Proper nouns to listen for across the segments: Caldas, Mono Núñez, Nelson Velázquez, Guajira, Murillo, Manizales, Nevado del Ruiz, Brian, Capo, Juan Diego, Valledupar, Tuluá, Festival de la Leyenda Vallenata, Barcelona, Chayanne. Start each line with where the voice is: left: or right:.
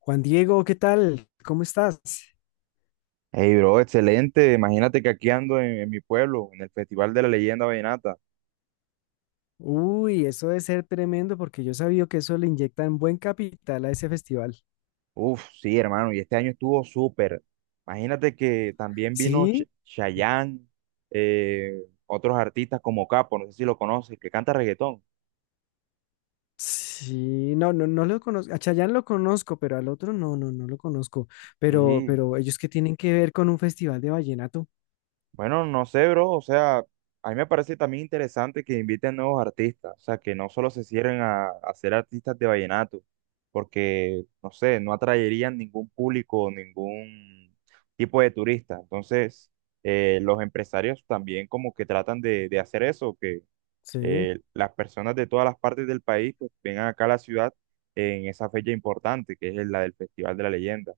left: Juan Diego, ¿qué tal? ¿Cómo estás?
right: Hey, bro, excelente. Imagínate que aquí ando en mi pueblo, en el Festival de la Leyenda Vallenata.
left: Uy, eso debe ser tremendo porque yo sabía que eso le inyectan buen capital a ese festival.
right: Uf, sí, hermano, y este año estuvo súper. Imagínate que también vino
left: Sí,
right: Chayanne, eh, otros artistas como Capo, no sé si lo conoces, que canta reggaetón.
left: sí, no, no, no lo conozco. A Chayanne lo conozco, pero al otro no, no, no lo conozco. Pero,
right: Sí.
left: pero ellos que tienen que ver con un festival de vallenato.
right: Bueno, no sé, bro, o sea, a mí me parece también interesante que inviten nuevos artistas, o sea, que no solo se cierren a ser artistas de vallenato, porque, no sé, no atraerían ningún público, ningún tipo de turista. Entonces, los empresarios también como que tratan de hacer eso, que
left: Sí.
right: las personas de todas las partes del país pues vengan acá a la ciudad en esa fecha importante, que es la del Festival de la Leyenda.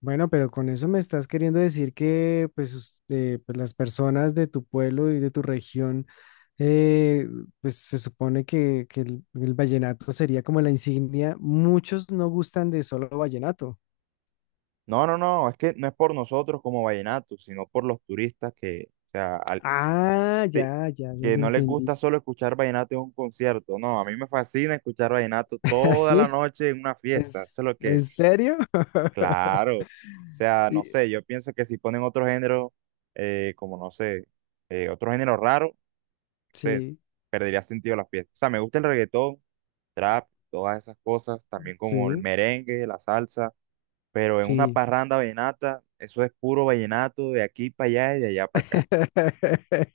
left: Bueno, pero con eso me estás queriendo decir que pues, pues, las personas de tu pueblo y de tu región, eh, pues se supone que el vallenato sería como la insignia. Muchos no gustan de solo vallenato.
right: No, no, no, es que no es por nosotros como vallenatos, sino por los turistas que, o sea,
left: Ah, ya,
right: te-
left: ya, ya
right: que
left: te
right: no les
left: entendí.
right: gusta solo escuchar vallenato en un concierto. No, a mí me fascina escuchar vallenato toda la
left: ¿Así?
right: noche en una fiesta.
left: ¿Es,
right: Eso es lo
left: en
right: que,
left: serio?
right: claro, o sea, no
left: Y-
right: sé, yo pienso que si ponen otro género, como no sé, otro género raro, no sé,
left: sí,
right: perdería sentido la fiesta. O sea, me gusta el reggaetón, trap, todas esas cosas, también como el
left: sí,
right: merengue, la salsa, pero en una
left: sí.
right: parranda vallenata, eso es puro vallenato de aquí para allá y de allá para acá.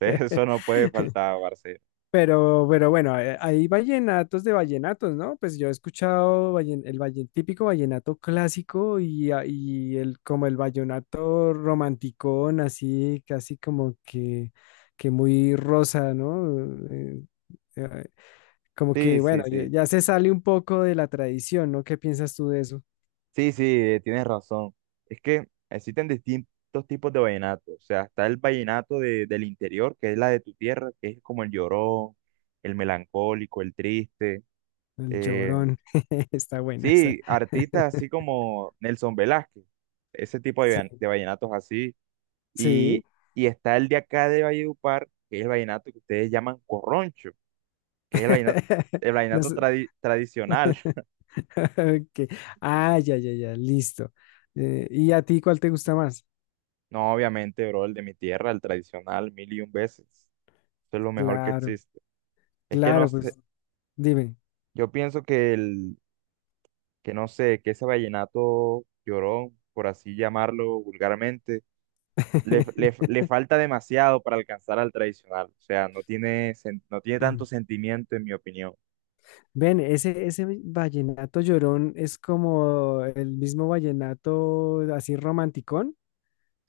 right: Entonces, eso no puede faltar, Barcelona.
left: Pero bueno, hay vallenatos de vallenatos, ¿no? Pues yo he escuchado típico vallenato clásico y, y el, como el vallenato romanticón, así, casi como que muy rosa, ¿no? Eh, eh, como
right: Sí,
left: que, bueno,
right: sí,
left: ya,
right: sí.
left: ya se sale un poco de la tradición, ¿no? ¿Qué piensas tú de eso?
right: Sí, sí, tienes razón. Es que existen distintos tipos de vallenato. O sea, está el vallenato del interior, que es la de tu tierra, que es como el llorón, el melancólico, el triste.
left: El
right: eh,
left: llorón, está buena esa.
right: sí, artistas así como Nelson Velázquez, ese tipo de,
left: Sí,
right: vallen- de vallenatos así.
left: sí.
right: Y, y está el de acá de Valledupar, que es el vallenato que ustedes llaman corroncho, que es el
left: No
right: vallenato
left: sé.
right: tradicional.
left: Ok. Ah, ya, ya, ya, listo. ¿Y a ti cuál te gusta más?
right: No, obviamente, bro, el de mi tierra, el tradicional, mil y un veces. Eso es lo mejor que
left: Claro,
right: existe. Es que no
left: claro,
right: sé,
left: pues dime.
right: yo pienso que no sé, que ese vallenato llorón, por así llamarlo vulgarmente, le falta demasiado para alcanzar al tradicional. O sea, no tiene, no tiene tanto sentimiento, en mi opinión.
left: Ven, ese vallenato llorón es como el mismo vallenato así romanticón,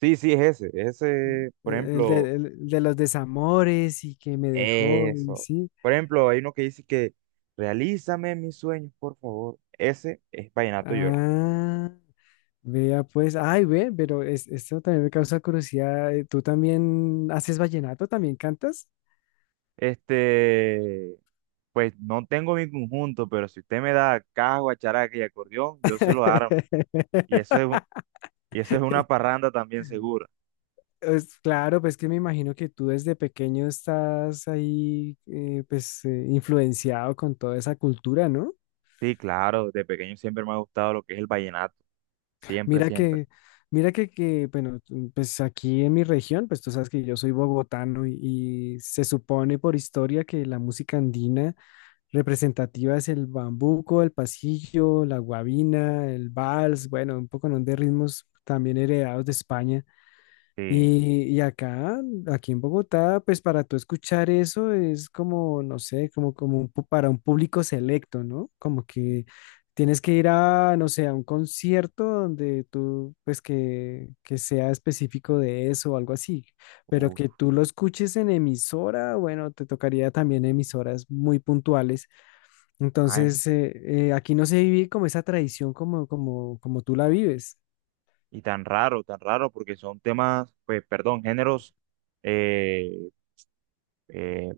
right: Sí, sí, es ese. Es ese, por ejemplo.
left: el de los desamores y que me dejó, y
right: Eso.
left: sí.
right: Por ejemplo, hay uno que dice que realízame mis sueños, por favor. Ese es Vallenato Llorón.
left: Ah, vea pues, ay, ve, pero esto también me causa curiosidad. ¿Tú también haces vallenato? ¿También cantas?
right: Este, pues no tengo mi conjunto, pero si usted me da caja, guacharaca y acordeón, yo se lo armo. Y eso es, un- y eso es una parranda también segura.
left: Pues, claro, pues que me imagino que tú desde pequeño estás ahí, pues, influenciado con toda esa cultura, ¿no?
right: Sí, claro, de pequeño siempre me ha gustado lo que es el vallenato. Siempre,
left: Mira
right: siempre.
left: que, mira que, bueno, tú, pues aquí en mi región, pues tú sabes que yo soy bogotano y se supone por historia que la música andina representativa es el bambuco, el pasillo, la guabina, el vals, bueno, un poco ¿no? de ritmos también heredados de España.
right: Sí.
left: Y acá, aquí en Bogotá, pues para tú escuchar eso es como, no sé, como, como para un público selecto, ¿no? Como que tienes que ir a, no sé, a un concierto donde tú, pues que sea específico de eso o algo así, pero que
right: Uf.
left: tú lo escuches en emisora, bueno, te tocaría también emisoras muy puntuales.
right: Ay,
left: Entonces, aquí no se vive como esa tradición como, como, como tú la vives.
right: y tan raro, porque son temas, pues, perdón, géneros. eh, eh,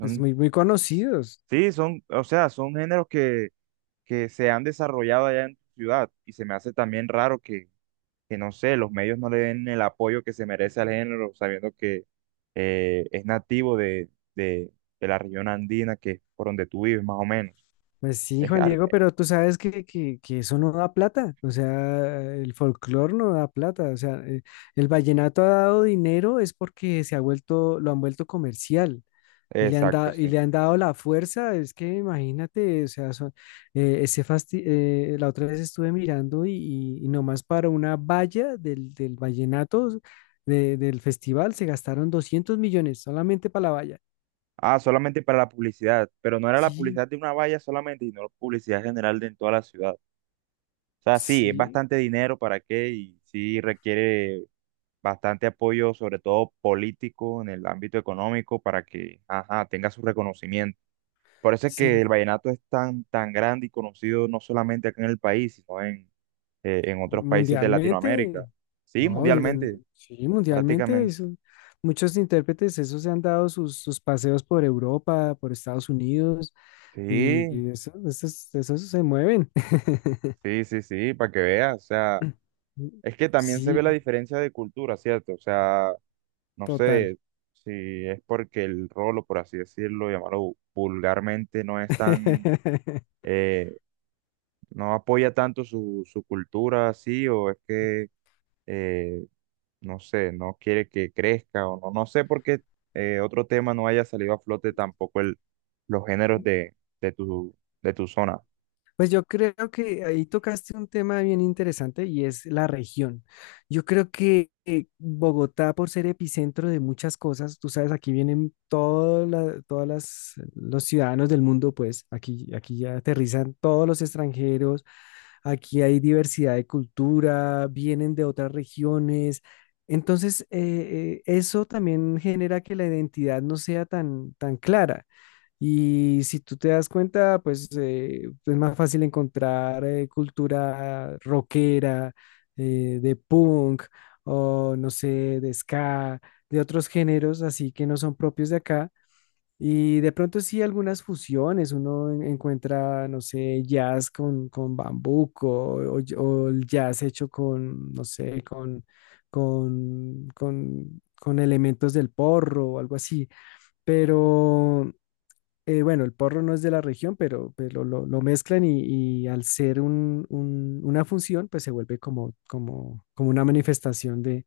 left: Es muy, muy conocidos.
right: sí, son, o sea, son géneros que se han desarrollado allá en tu ciudad y se me hace también raro que, no sé, los medios no le den el apoyo que se merece al género, sabiendo que es nativo de, de la región andina, que es por donde tú vives, más o menos.
left: Pues sí,
right: Es,
left: Juan
right: al-
left: Diego, pero tú sabes que eso no da plata, o sea, el folclore no da plata, o sea, el vallenato ha dado dinero es porque se ha vuelto, lo han vuelto comercial y le han
right: exacto,
left: dado,
right: sí.
left: y le han dado la fuerza, es que imagínate, o sea, la otra vez estuve mirando y nomás para una valla del vallenato del festival se gastaron 200 millones solamente para la valla.
right: Ah, solamente para la publicidad, pero no era la
left: Sí,
right: publicidad de una valla solamente, sino la publicidad general de en toda la ciudad. O sea, sí, es
left: sí,
right: bastante dinero para qué y sí requiere bastante apoyo, sobre todo político, en el ámbito económico, para que, ajá, tenga su reconocimiento. Por eso es que el
left: sí.
right: vallenato es tan, tan grande y conocido no solamente acá en el país, sino en otros países de Latinoamérica.
left: Mundialmente,
right: Sí,
left: no,
right: mundialmente,
left: sí, mundialmente,
right: prácticamente.
left: eso- muchos intérpretes, esos se han dado sus, sus paseos por Europa, por Estados Unidos, y,
right: Sí,
left: y eso, esos, esos se mueven.
right: sí, sí, sí, para que veas. O sea, es que también se
left: Sí,
right: ve la diferencia de cultura, ¿cierto? O sea, no
left: total.
right: sé si es porque el rolo, por así decirlo, llamarlo vulgarmente, no es tan, eh, no apoya tanto su cultura así, o es que, eh, no sé, no quiere que crezca, o no, no sé por qué otro tema no haya salido a flote tampoco los géneros de tu, de tu zona.
left: Pues yo creo que ahí tocaste un tema bien interesante y es la región. Yo creo que Bogotá, por ser epicentro de muchas cosas, tú sabes, aquí vienen todas las, los ciudadanos del mundo, pues aquí, aquí ya aterrizan todos los extranjeros, aquí hay diversidad de cultura, vienen de otras regiones. Entonces, eso también genera que la identidad no sea tan, tan clara. Y si tú te das cuenta, pues es más fácil encontrar cultura rockera, de punk, o no sé, de ska, de otros géneros así que no son propios de acá, y de pronto sí algunas fusiones, uno encuentra, no sé, jazz con bambuco o el jazz hecho con, no sé, con elementos del porro o algo así. Pero bueno, el porro no es de la región, pero lo mezclan y al ser una función, pues se vuelve como, como, como una manifestación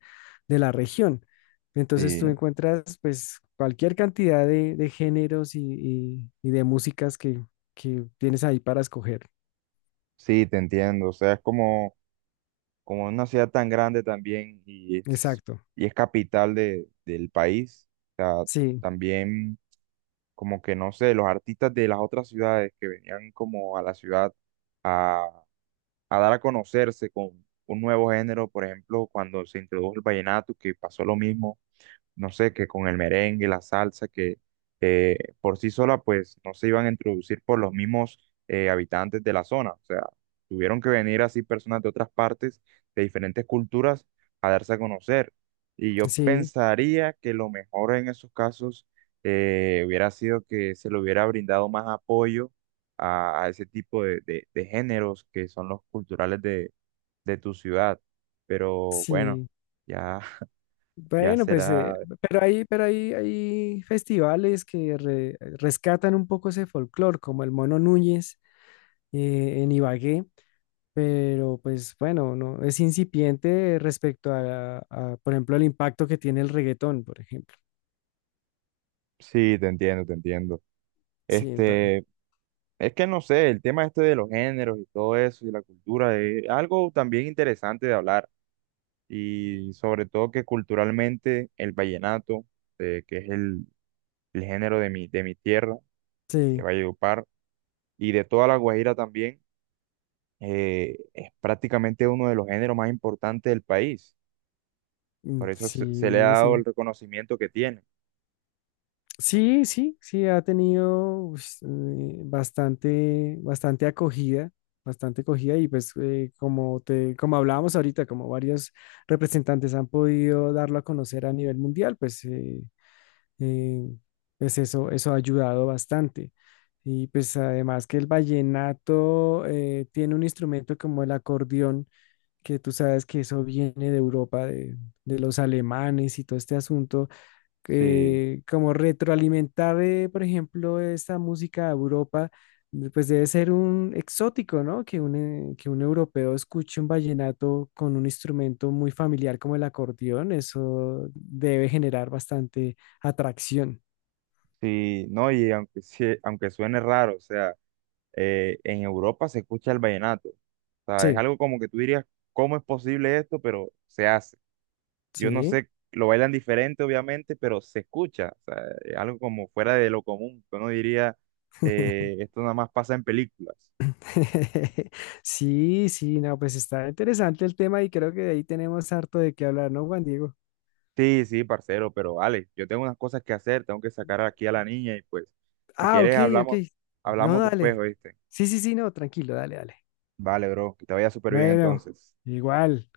left: de la región. Entonces tú
right: Sí,
left: encuentras pues cualquier cantidad de géneros y de músicas que tienes ahí para escoger.
right: sí, te entiendo. O sea, es como una ciudad tan grande también y es,
left: Exacto.
right: y es capital del país. O sea,
left: Sí,
right: también como que, no sé, los artistas de las otras ciudades que venían como a la ciudad a dar a conocerse con un nuevo género, por ejemplo, cuando se introdujo el vallenato, que pasó lo mismo, no sé, que con el merengue, la salsa, que por sí sola, pues no se iban a introducir por los mismos habitantes de la zona. O sea, tuvieron que venir así personas de otras partes, de diferentes culturas, a darse a conocer. Y yo
left: sí,
right: pensaría que lo mejor en esos casos hubiera sido que se le hubiera brindado más apoyo a ese tipo de géneros que son los culturales de tu ciudad. Pero bueno,
left: sí.
right: ya. Ya
left: Bueno, pues,
right: será.
left: pero hay, hay festivales que rescatan un poco ese folclore, como el Mono Núñez en Ibagué, pero pues bueno, no, es incipiente respecto a, por ejemplo, el impacto que tiene el reggaetón, por ejemplo.
right: Sí, te entiendo, te entiendo.
left: Sí, entonces,
right: Este, es que no sé, el tema este de los géneros y todo eso y la cultura es algo también interesante de hablar, y sobre todo que culturalmente el vallenato, que es el género de mi tierra, de
left: sí,
right: Valledupar y de toda la Guajira también, es prácticamente uno de los géneros más importantes del país. Por
left: mm,
right: eso se le ha
left: sí,
right: dado
left: sí.
right: el reconocimiento que tiene.
left: Sí, sí, sí, ha tenido pues, bastante, bastante acogida y pues como te, como hablábamos ahorita, como varios representantes han podido darlo a conocer a nivel mundial, pues eh, pues eso ha ayudado bastante. Y pues además que el vallenato tiene un instrumento como el acordeón, que tú sabes que eso viene de Europa, de los alemanes y todo este asunto,
right: Sí,
left: como retroalimentar, por ejemplo, esta música a Europa, pues debe ser un exótico, ¿no? Que un europeo escuche un vallenato con un instrumento muy familiar como el acordeón, eso debe generar bastante atracción.
right: sí, no, y aunque suene raro, o sea, en Europa se escucha el vallenato. O sea, es
left: Sí,
right: algo como que tú dirías, ¿cómo es posible esto? Pero se hace. Yo no
left: sí.
right: sé, lo bailan diferente, obviamente, pero se escucha. O sea, es algo como fuera de lo común. Uno diría, esto nada más pasa en películas.
left: Sí, sí, no, pues está interesante el tema y creo que de ahí tenemos harto de qué hablar, ¿no, Juan Diego?
right: Sí, sí, parcero, pero vale, yo tengo unas cosas que hacer, tengo que sacar aquí a la niña y pues, si
left: Ah,
right: quieres
left: ok, ok.
right: hablamos,
left: No,
right: hablamos después,
left: dale.
right: ¿oíste?
left: Sí, sí, sí, no, tranquilo, dale, dale.
right: Vale, bro, que te vaya súper bien
left: Bueno,
right: entonces.
left: igual.